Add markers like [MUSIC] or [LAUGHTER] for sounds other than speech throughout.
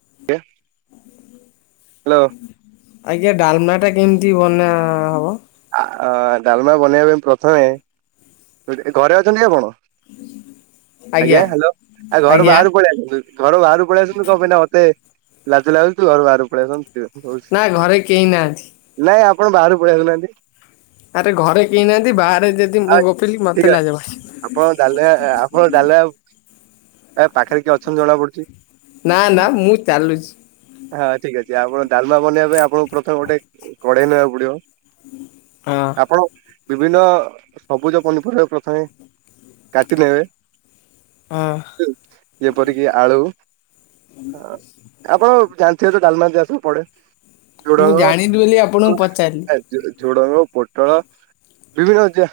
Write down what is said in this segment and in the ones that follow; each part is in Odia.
[INAUDIBLE] ହାଲୋ। ଆଜ୍ଞା ଡାଲମା ଟା କେମତି ବନା ହବ? ଆ ଆ, ଡାଲମା ବନେଇବା ପାଇଁ ପ୍ରଥମେ କୋଉଠି, ଘରେ ଅଛନ୍ତି ଆପଣ? ଆଜ୍ଞା ହାଲୋ ଆ ଘରୁ ଆଜ୍ଞା। ବାହାରୁକୁ ପଳେଇ ଆସନ୍ତୁ। ଘରୁ ବାହାରକୁ ପଳେଇ ଆସନ୍ତୁ କଣ ପାଇଁ ନା ମତେ ଲାଜ ଲାଗୁଚି ତ ଘରୁ ବାହାରକୁ ପଳେଇ ଆସନ୍ତୁ। ନା ଘରେ କେହି ନାହାନ୍ତି। ନାଇଁ ଆପଣ ବାହାରକୁ ପଳେଇ ଆସୁନାହାନ୍ତି। ଆରେ ଘରେ କେହି ନାହାନ୍ତି ବାହାରେ ଯେ ଆଜ୍ ଠିକ୍ଅଛି। ଆପଣ ଡାଲେଆ ଆ ଆପଣ ଡାଲେଆ ୟା ପାଖରେ କିଏ ଅଛନ୍ତି ଜଣା ପଡୁଚି। ନା ନା ମୁଁ ଚାଲୁଚି। ହାଁ ଠିକ୍ ଅଛି। ଆପଣ ଡାଲମା ବନେଇବା ପାଇଁ ଆପଣଙ୍କୁ ପ୍ରଥମେ ଗୋଟେ କଡେଇ ନେବାକୁ ପଡିବ ଆଁ ପଣ ବିଭିନ୍ନ ସବୁଜ ପନିପରିବା ପ୍ରଥମେ କାଟି ଦେବେ ଆଁ। ଯେପରିକି ଆଳୁ ଅ ଆପଣ ଜାଣିଥିବେ ତ ଡ଼ାଲମାରେ ଯାହାସବୁ ପଡେ? ମୁଁ ଜାଣିନି ବୋଲି ଆପଣଙ୍କୁ ପଚାରିଲି। [INAUDIBLE] ଝୁଡ଼ଙ୍ଗ ପୋଟଳ ବିଭିନ୍ନ ଯା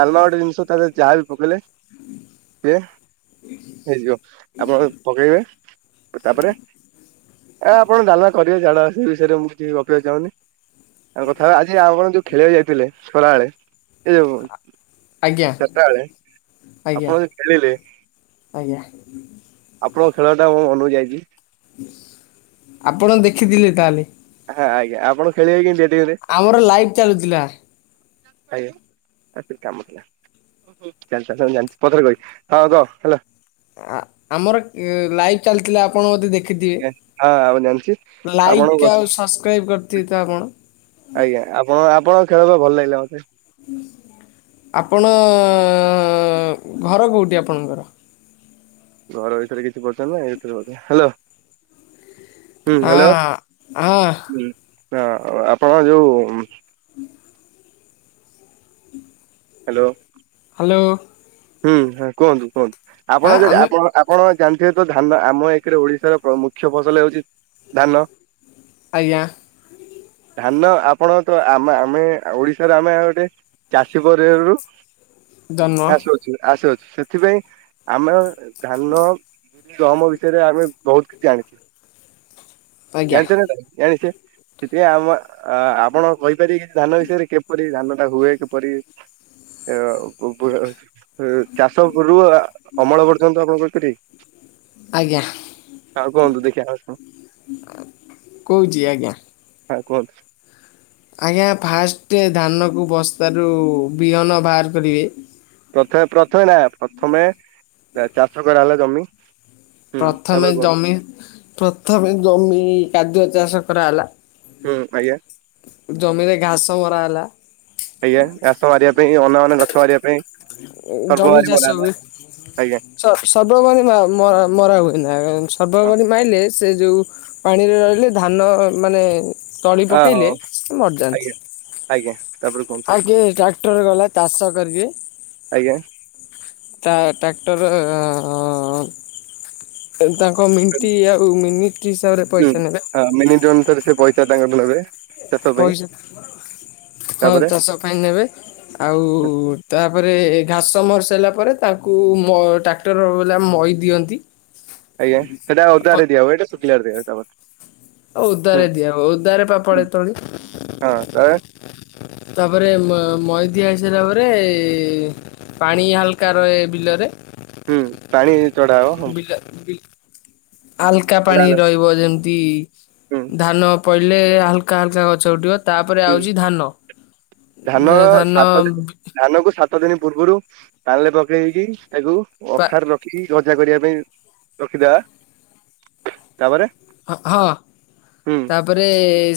ଡାଲ୍ମା ଗୋଟେ ଜିନିଷ ତା ଦେହରେ ଯାହା ବି ପକେଇଲେ ବେ ହେଇଜୀବ ଆପଣ ପକେଇବେ ତାପରେ ଏ ଆପଣ ଡାଲା କରିବେ ଜାଣା ସେ ବିଷୟରେ ମୁଁ କିଛି ଗପିବାକୁ ଚାହୁନି। ଆଉ କଥା ହବା ଆଜି ଆଉ କଣ ଯୋଉ ଖେଳିଆକୁ ଯାଇଥିଲେ ଖରାବେଳେ ସେ ଯୋଉ ଆଜ୍ଞା ଚାରିଟା ବେଳେ ଆଜ୍ଞା ଆପଣ ଯୋଉ ଖେଳିଲେ ଆଜ୍ଞା ଆପଣଙ୍କ ଖେଳଟା ମୋ ମନରୁ ଯାଇଚି। ଆପଣ ଦେଖିଥିଲେ ତାହେଲେ? ହାଁ ଆଜ୍ଞା ଆପଣ ଖଳିବେ କେମତି ଏଟିକିରେ? ଆମର ଲାଇଭ୍ ଚାଲୁଥିଲା। ଆଜ୍ଞା ଆଉ ଟିକେ କାମଥିଲା। ଚାଲି ଚା ଜାଣିଚି ପଛରେ କହିବି। ହଁ କହ ହେଲା। ଆ ଆମର ଲାଇଭ୍ ଚାଲିଥିଲା ଆପଣ ବଧେ ଦେଖ ହଁ ମୁଁ ଜାଣିଛି। ଦେଖିଦିଏ ଲାଇକ୍ ଆପଣଙ୍କୁ ଆଉ ସବସ୍କ୍ରାଇବ୍ କରିଥିବେ ତ ଆପଣ? ଆଜ୍ଞା ଆପଣ ଆପଣଙ୍କ ଖେଳିବା ଭଲ ଲାଗିଲା ମତେ। ଆପଣ ଘର କେଉଠି ଆପଣଙ୍କର? ଘର ବିଷୟରେ କିଛି ପଚାରୁନ ଏଥିରୁହେଉଚି ହାଲୋ। ହୁଁ ହ୍ୟାଲୋ ହଁ ହଁ ହୁଁ ଆପଣଙ୍କର ଯୋଉ? ହାଲୋ। ହାଲୋ। ହୁଁ ହୁଁ କୁହନ୍ତୁ କୁହନ୍ତୁ ହଁ ଆପଣଙ୍କର ଯଦି ଆମେ ଆପଣ ଆପ ଆପଣ ଜାଣିଥିବେ ତ ଧାନ ଆମ ଏକରେ ଓଡିଶାରେ ମୁଖ୍ୟ ଫସଲ ହେଉଛି ଧାନ। ଆଜ୍ଞା। ଧାନ ଆପଣ ତ ଆମ ଆମେ ଓଡିଶାରେ ଆମେ ଆଉ ଗୋଟେ ଚାଷୀ ପରିବାରରୁୁ ଜନ୍ମ ଆସୁଅଛୁ ଆସୁଅଛୁ ସେଥିପାଇଁ ଆମେ ଧାନ ଦମ ବିଷୟରେ ଆମେ ବହୁତ କିଛି ଜାଣିଛେ ଆଜ୍ଞା ଜାଣିଛ ନା ଜାଣିଛେ। ସେଥିପାଇଁ ଆମ ଆପଣ କହିପାରିବେ କି ଧାନ ବିଷୟରେ କିପରି ଧାନ ଟା ହୁଏ କିପରି? ଉଵର ଚାଷ ଉପ ରୁ ଅମଳ ପର୍ଯ୍ୟନ୍ତ ଆପଣ କହିପାରିବେ କି? ଆଜ୍ଞା ଆଉ କୁହନ୍ତୁ ଦେଖିବା ଆସଣ? କହୁଛି ଆଜ୍ଞା। ହାଁ କୁହନ୍ତୁ? ଆଜ୍ଞା ଫାଷ୍ଟେ୍ ଧାନ କୁ ବସ୍ତାରୁ ବିହନ ବାହାର କରିବେ। ପ୍ରଥମେ ପ୍ରଥମେ ନା ପ୍ରଥମେ ଚାଷ କରାଗଲା ଜମି। ହୁଁ ପ୍ରଥମେ ତାପରେ କୁହନ୍ତୁ ଜମି ପ୍ରଥମେ ଜମି କାଦୁଅ ଚାଷ କରାଗଲା। ହୁଁ ଆଜ୍ଞା। ଜମିରେ ଘାସ ମରା ହେଲା। ଆଜ୍ଞା ଘାସ ମାରିବା ପାଇଁ ଅ ଅନା ବନା ଗଛ ମାରିବା ପାଇଁ ଜମି ସର୍ବଭାରି ଚାଷ ବନାହେଲା ହୁଏ। ଆଜ୍ଞା ସ ସ ସର୍ବବନୀ ମରା ହୁଏ ନା ହଁ ସର୍ବବନୀ ମାଇଲେ ସେ ଯଉ ପାଣିରେ ରହିଲେ ଧାନ ମାନେ ତଳି ଅ ପକେଇଲେ ହଉ ସେ ଆଜ୍ଞା ମରିଯାଆନ୍ତି। ଆଜ୍ଞା ତାପରେ କୁହନ୍ତୁ ଆଗେ ଟ୍ରାକ୍ଟର ଗଲା ଚାଷ କରିଦିଏ। ଆଜ୍ଞା। ତା ଟ୍ରାକ୍ଟର ଆ ଆ। ତାଙ୍କ ମିଟି୍ ଆଉ ମିନିଟ୍ ହିସାବରେ ପଇସା ନେବେ। ହଁ ମିନିଟ୍ ଅନୁସାରେ ସେ ପଇସା ତାଙ୍କଠୁ ନେବେ। ଚାଷ ପାଇଁ ପଇସା ହଁ ତାପରେ ଚାଷ ପାଇଁ ନେବେ। ଆଉ ତାପରେ ଘାସ ମରି ସାଇଲା ପରେ ତାଙ୍କୁ ଟାକ ଟ୍ରାକ୍ଟ ର ବେଲା ମଇ ଦିଅନ୍ତି। ଆଜ୍ଞା ସେଇଟା ଓଦାରେ ଦିଆହୁଏ ଏଇଟା ସୁଖିଲାରେ ଦିଆହୁଏ ତାପରେ। ହୁଁ ଓଦାରେ ଦିଆ ହେଉ ଓଦାରେ ପା ପଡେ ତଳି। ହଁ ତାପରେ? ତାପରେ ମ ମହି ଦିଆ ହେଇସାରିଲା ପରେ ପାଣି ହାଲକା ରହେ ବିଲରେ। ହୁଁ ପାଣି ଚଢା ହବ ହଁ। ହାଲକା ଚଢା ପାଣି ହେଲା ରହିବ ଯେମିତି। ବି ହୁଁ ଧାନ ପଡିଲେ ହାଲକା ହାଲକା ଗଛ ଉଠିବ। ତାପରେ ହୁଁ ଆଉଚି ଧାନ ଧାନ। ସାତ ଦିନ ଧାନକୁ ସାତ ଦିନ ପୂର୍ବରୁ ନାଲି ପକେଇକି ତାକୁ ପା ଅଖାରେ ରଖିକି ଯୋଯା କରିବା ପାଇଁ ରଖିଥା। ହଁ ହୁଁ ତାପରେ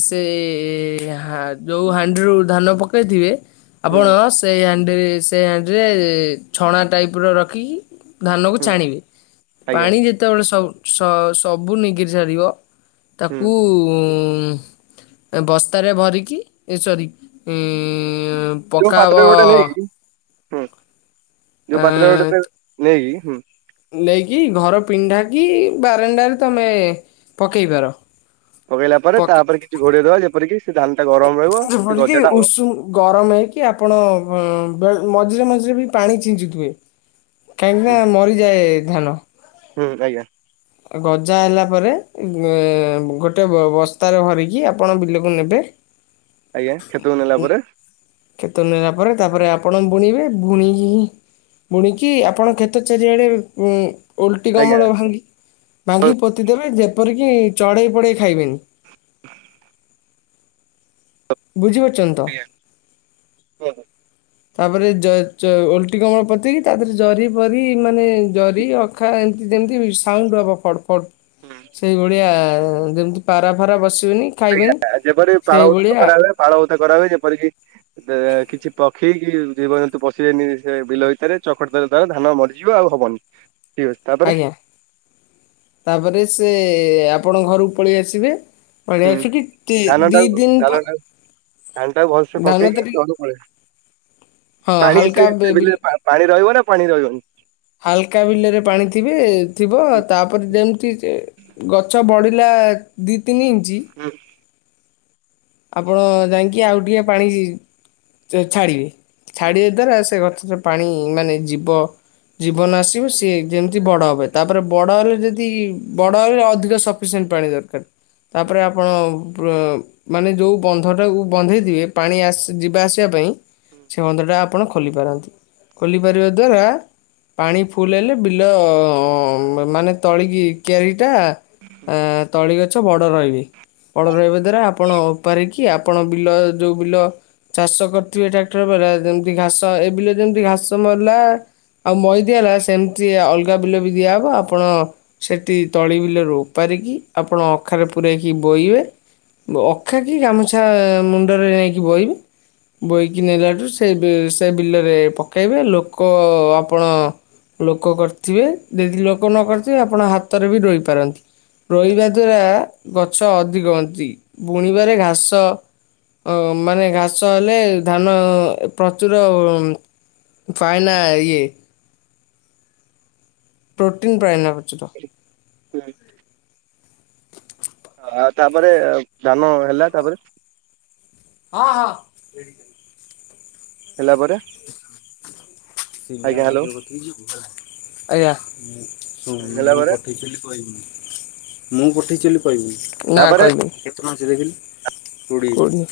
ସେ ଯୋଉ ହାଣ୍ଡିରୁ ଧାନ ପକେଇଥିବେ ହୁଁ ଆପଣ ସେ ହାଣ୍ଡି ସେ ହାଣ୍ଡିରେ ଛଣା ଟାଇପର ରଖିକି। ଧାନକୁ ହୁଁ ଛାଣିବେ ଆଜ୍ଞା ପାଣି ଯେତେବେଳେ ସବୁ ସବୁ ନିଗିରି ସାରିବ ହୁଁ ତାକୁ ବସ୍ତାରେ ଭରିକି ସରି ଉ ଯୋଉ ପାତ୍ର ଗୋଟେ ନେଇକି ହୁଁ ଯୋଉ ପାତ୍ର ଏଁ ଗୋଟେ ନେଇକି ହୁଁ ନେଇକି ଘର ପିନ୍ଦ୍ଧା କିି ବାରଣ୍ଡାରେ ତମେ ପକେଇଦେଲ। ପକେଇଲା ପରେ ତାପରେ କିଛି ଘୋଡେଇ ଦବା ଯେପରିକି ସେ ଧାନଟା ଗରମ ରହିବ ସେ ଯେପରିକି ଗଜାଟା ହବ? ଉଷୁମ ଗରମ ହେଇକି ଆପଣ ମଝିରେ ମଝିରେ ବି ପାଣି ଛିଞ୍ଚିଥିବେ। କାହିଁକି ନା ହୁଁ ମରିଯାଏ ଧାନ? ହୁଁ ଆଜ୍ଞା। ଗଜା ହେଲା ପରେ ଗୋଟେ ବସ୍ତାରେ ଭରିକି ଆପଣ ବିଲକୁ ନେବେ। [INAUDIBLE] ଆଜ୍ଞା ଖେତକୁ ନେଲା ପରେ ନେଲା ପରେ ତାପରେ ଆପଣ ବୁଣିବେ ବୁଣିକି ହି ବୁଣିକି ଆପଣଙ୍କ କ୍ଷେତ ଚାରିଆଡେ ଉ ଓଲଟି ଆଜ୍ଞା କମଳ ଭାଙ୍ଗି ଭାଙ୍ଗିକି ପୋତି ଦେବେ ଯେପରିକି ଚଢ଼େଇ ପଢେଇ ଖାଇବେନି। [INAUDIBLE] ବୁଝିପାରୁଛନ୍ତି ତ? ଆଜ୍ଞା। ତାପରେ ଓଲଟି କମଳ ପୋତିକି ତା ଦେହରେ ଜରି ପରି ମାନେ ଜରି ଅଖା ଏମିତି ଯେମିତି ସାଉଣ୍ଡ ହବ ଫଡ ଫଡ। ସେଇଭଳିଆ ଯେମିତି ପାରା ଫାରା ବସିବେନି। ଖାଇବେନି ଆଜ୍ଞା ଯେପରି ପାଳଭୁତ ସେଇଭଳିଆ କରା ହୁଏ ପାଳ ଭୁତ କରା ହୁଏ ଯେପରିକି କିଛି ପ କେହିବି ଜୀବଜନ୍ତୁ ପଶିବେନି ସେ ବିଲ ଭିତରେ ଚକଟି ଦେବେ ଧାନ ମରିଯିବ ଆଉ ହବନି। ଠିକ ଅଛି ତାପରେ ଆଜ୍ଞା ତାପରେ ସେ ଆପଣଙ୍କ ଘରକୁ ପଳେଇ ଆସିବେ। ହୁଁ ପଳେଇଆସିକି ଧାନ ଦିଇ ଟାକୁ ଦିନ ଧାନ ପ ଟାକୁ ଧାନ ଟା ଭଲସେ ଧାନ ପକେଇକି ତାରି ଜ ପେ ହଁ ପାଣି ହାଲକା ସେ ବି ବିଲ ପାଣି ରହିବ ନା ପାଣି ରହିବନି? ହାଲକା ବିଲରେ ପାଣି ଥିବେ ଥିବ ହୁଁ ତାପରେ ଯେମିତି ସେ ଗଛ ବଢ଼ିଲା ଦିଇ ତିନି ଇଞ୍ଚି ହଁ। ଆପଣ ଯାଇକି ଆଉ ଟିକେ ପାଣି ଛାଡିବେ ଛାଡିବା ଦ୍ଵାରା ସେ ଗଛ ପାଣି ମାନେ ଜିବ। ଜୀବନ ଆସିବ ସିଏ ଯେମିତି ବଡ ହବ ତାପରେ ବଡ ହେଲେ ଯଦି ବଡ ହେଲେ ଅଧିକ ସ ଉଷୁମ ପାଣି ଦରକାର ତାପରେ ଆପଣ ମାନେ ଯୋଉ ବନ୍ଧଟାକୁ ବନ୍ଧେଇଥିବେ ପାଣି ଯିବା ଆସିବା ପାଇଁ ହୁଁ। ସେ ବନ୍ଧଟା ଆପଣ ଖୋଲିପାରନ୍ତି ଖୋଲିପାରିବା ଦ୍ୱାରା ପାଣି ଫୁଲ ହେଲେ ବିଲ ମାନେ ତଳିକି କିଆରିଟା ଆ ତଳି ଗଛ ବଡ ରହିବେ ବଡ ରହିବା ଦ୍ଵାରା ଆପଣ ଓପାରିକି କି ଆପଣ ବିଲ ଯୋଉ ବିଲ ଚାଷ କରିଥିବେ ଟ୍ରାକ୍ଟର ବାଲା ଯେମିତି ଘାସ ଏ ବ ଯେମତି ଘାସ ମଲା। ଆଉ ମଇଦିଆ ହେଲା ସେମିତି ଅଲଗା ବିଲ ବି ଦିଆହେବ ଆପଣ ସେଠି ତଳି ବିଲରୁ ଓପାରିକି ଆପଣ ଅଖାରେ ପୂରେଇକି ବୋହିବେ। ବ ଅଖା କି ଗାମୁଛା ମୁଣ୍ଡରେ ନେଇକି ବୋହିବୁ। ବୋହିକି ନେଲାଠୁ ସେ ବେ ସେ ବିଲରେ ପକେଇବେ ଲୋକ ଆପଣ। ଲୋକ କରିଥିବେ ଯଦି ଲୋକ ନ କରିଥିବେ ଆପଣ ହାତରେ ବି ରୋଇ ପାରନ୍ତି। ରୋଇ ବା ଦ୍ଵାରା ଗଛ ଅଧିକ ହୁଅନ୍ତି ବୁଣିବାରେ ଘାସ। ଅ ମାନେ ଘାସ ହେଲେ ଧାନ ପ୍ରଚୁର ଉଁ। ପାଏନା ଇଏ। ପ୍ରୋଟିନ୍ ପାଏନା ପ୍ରଚୁର। ହୁଁ। ଆଉ ତାପରେ ଧାନ ହେଲା ତାପରେ। ହଁ ହଁ। ହେଲା ପରେ। ଆଜ୍ଞା। ହେଲା ପରେ ପଠେଇଥିଲି କହିବୁନି ମୁଁ ପଠେଇଚି ବୋଲି ତାପରେ କହିବୁନି। କୋଡ଼ିଏ।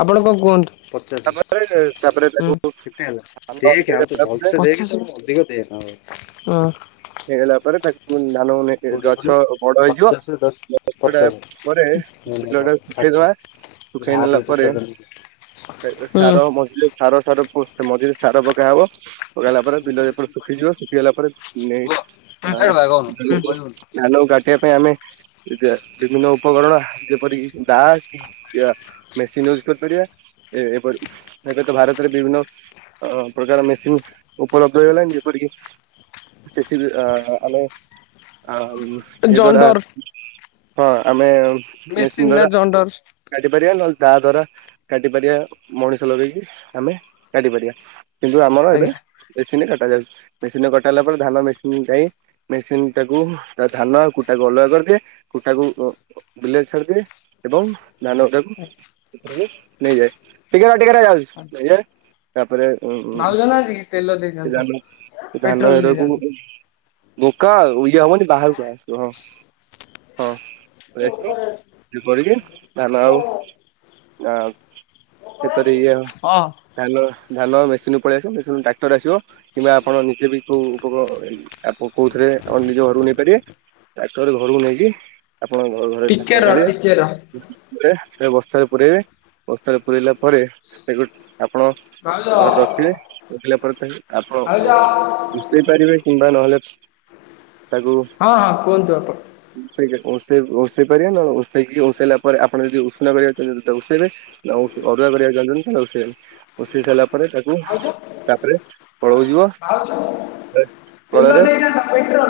ଆପଣ କଣ କୁହନ୍ତୁ? ପଚାସେ। ତାପରେ ତାପରେ ତାକୁ କେତେ ହେଲା? ଧାନ ହେଇଗଲା ପରେ ପଚାସ ପା। ହୁଁ। ହେଇଗଲା ପରେ ତା ଉଁ ଧାନ ନେଇକି ଗଛ ବଡ ହେଇଯିବ ଗଛ ଟା ପରେ ବିଲଟା। ଶୁଖେଇଦବା ଶୁଖେଇ ଦେଲା ପରେ [UNINTELLIGIBLE] ହଁ ହୁଁ ସାର ମସ ସାର ସାର ପୋସ୍ତେ ମଝିରେ ସାର ପକା ହବ। ପକାହେଲା ପରେ ବିଲ ଏପଟେ ଶୁଖିଯିବ ଶୁଖିଗଲା ପରେ ନେଇ ଆ। [UNINTELLIGIBLE] ଧାନକୁ କାଟିବା ପାଇଁ ଆମେ [UNINTELLIGIBLE] ବିଭିନ୍ନ ଉପକରଣ ଯେପରିକି ଦାଆ। କିଆ ମେସିନ୍ ୟୁଜ କରିପାରିବା ଏ-ଏପରି ଏବେ ତ ଭାରତରେ ବିଭିନ୍ନ। ଅ ପ୍ରକାର ମେସିନ୍ ଉପଲବ୍ଧ ହେଇଗଲାଣି ଯେପରିକି। ଜେ ଶି ବି ଆ ଆମେ ଆଉ ଏ ଦ୍ୱାରା। ଜଣ୍ଡର ହଁ ଆମେ ମେସିନ୍ ନା ଦ୍ୱାରା। ଜଣ୍ଡର କାଟି ପାରିବା ନହେଲେ ଦା ଦ୍ଵାରା କାଟି ପାରିବା ମଣିଷ ଲଗେଇକି ଆମେ କାଟି ପାରିବା। କିନ୍ତୁ ଆମର ଏବେ ଆଜ୍ଞା। ମେସିନରେ କାଟା ଯାଉଛି ମେସିନରେ କଟାହେଲା ପରେ। ଧାନ ମେସିନ୍ ଟା ହିଁ ମେସିନ୍ ଟାକୁ ତା ଧାନ ଆଉ କୁଟାକୁ ଅଲଗା କରିଦିଏ କୁଟାକୁ ଉ। ବିଲରେ ଛାଡିଦିଏ। ଏବଂ ଧାନ ଟାକୁ [UNINTELLIGIBLE] ନେଇଯାଏ, ଟିକେ ରହ ଟିକେ ରହ ଯାଉଚି ନେଇଯାଏ। ତାପରେ ଉଁ ଭାଉଜ ନାହାନ୍ତି କି ତେଲ ସେ ଦେଇଥାନ୍ତ। ଧାନ ସେ ଧାନ ପେଟ୍ରୋଲ ହେରା ଦେଇଥାନ୍ତି ବୋକା ଇଏ ହବନି ବାହାରକୁ ଆସିବ ହଁ ହଁ। ପଳେଇ ଆସିବ ଯେପରିକି ଧାନ ଆଉ ନା। ସେଥିରେ ଇଏ ହଁ ଧାନ ଧାନ ମେସିନରୁ ପଳେଇ ଆସିବ ମେସିନରୁ ଟ୍ରାକ୍ଟର ଆସିବ। କିମ୍ବା ଆପଣ ନିଜେ ବି କୋଉ। ଆପକ [UNINTELLIGIBLE] ଆକୁ କୋଉଥିରେ ଆପଣ ନିଜ ଘରକୁ ନେଇପାରିବେ ଟାକ୍ଟରରେ ଘରକୁ ନେଇକି। ଆପଣଙ୍କ ଘରେ ଘରେ ଟିକେ ଧାନ ର ଚାଳିବେ। ଟିକେ ର [UNINTELLIGIBLE] ସେ ବସ୍ତାରେ ପୁରେଇବେ ବସ୍ତାରେ ପୁରେଇଲା ପରେ ସେ ଗୋ ଆପଣ। ଭାଉଜ ଘରେ ରଖିବେ ରଖିଲା ପରେ ତାକୁ ଆପଣ ଭାଉଜ ଓ। ପାରିବେ କିମ୍ବା ନହେଲେ ତାକୁ। ହଁ ହଁ କୁହନ୍ତୁ ଆପଣ ଉଁସେଇକି ଉଁସେଇ ଉଁସେଇ ପାରିବେ ନ ଉଁସେଇକି ଉଁସେଇଲା ପରେ ଆପଣ ଯଦି ଉଷୁନା କରିବାକୁ ଚାହୁଁଛନ୍ତି ତାକୁ ଉସେଇବେ। ନା ଉ ଅରୁଆ କରିବାକୁ ଚାହୁଁଛନ୍ତି ତାହେଲେ ଉସେଇବେନି। ଉଁଷେଇ ସାରିଲା ପରେ ତାକୁ ଭାଉଜ ତାପରେ କଳକୁ ଯିବ। କଳରେ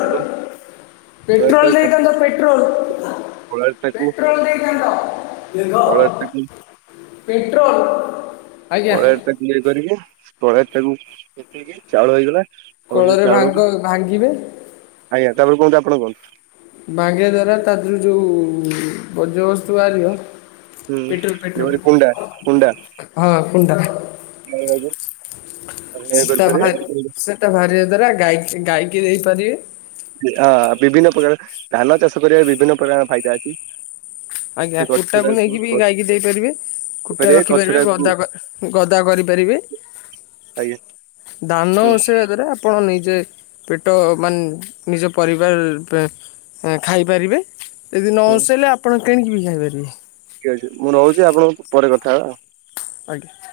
ତାକୁ କଳରେ ପେଟ୍ରୋଲ୍ ତାକୁ ଚାଷ ଦେଇଥାନ୍ତ ପେଟ୍ରୋଲ୍। କଳରେ ତାକୁ ପେଟ୍ରୋଲ୍ କଳରେ ତାକୁ ଦେଇଥାନ୍ତ। ପେଟ୍ରୋଲ୍। କଳେରେ ତାକୁ ଇଏ କରିକି କଳେରେ ତାକୁ ଚାଉଳ ହେଇଗଲା। ଆଉ ସେ କୋଳରେ ଭାଙ୍ଗ ଚାଉଳକୁ ଭାଙ୍ଗିବେ ଭାଙ୍ଗିବା ଦ୍ଵାରା ତା ଦେହରୁ ଯୋଉ ବଜ୍ୟବସ୍ତୁ ବାହାରିବ ହୁଁ ପେଟ୍ରୋଲ ପେଟ୍ରୋଲ ଯେପରି କୁଣ୍ଡା କୁଣ୍ଡା ହଁ କୁଣ୍ଡା ଆପଣ ଏୟା ସେଟା ବାହାରି କରିପାରିବେ। [UNINTELLIGIBLE] ବାହାରିବା ଦ୍ଵାରା ଗଈ ଗାଈକି ଦେଇପାରିବେ। ଆ ବିଭିନ୍ନ ପ୍ରକାର ଧାନ ଚାଷ କରିବା ବିଭିନ୍ନ ପ୍ରକାର ଫାଇଦା ଅଛି। ଆଜ୍ଞା ସେ କୁଟାକୁ ଗଛଟାକୁ ନେଇକି ବି ଗାଈକି ଦେଇପାରିବେ, କୁଟା କରିବେ ରଖିପାରିବେ ଗଛଟାକୁ ଗଦା ଗଦା କରିପାରିବେ। ଆଜ୍ଞା ଧାନ ହୁଁ ଉଁସେଇବା ଦ୍ୱାରା ଆ ପଣ ନିଜେ ପେଟ ମାନେ ନିଜ ପରିବାର ପ ଏ ଖାଇପାରିବେ। ଯଦି ନ ହୁଁ ଉଁସେଇଲେ ଆପଣ କିଣିକି ବି ଖାଇପାରିବେ। ଠିକ୍ ଅଛି ମୁଁ ରହୁଚି, ଆପଣଙ୍କ ପରେ କଥା ହବା ଆଉ। ଆଜ୍ଞା।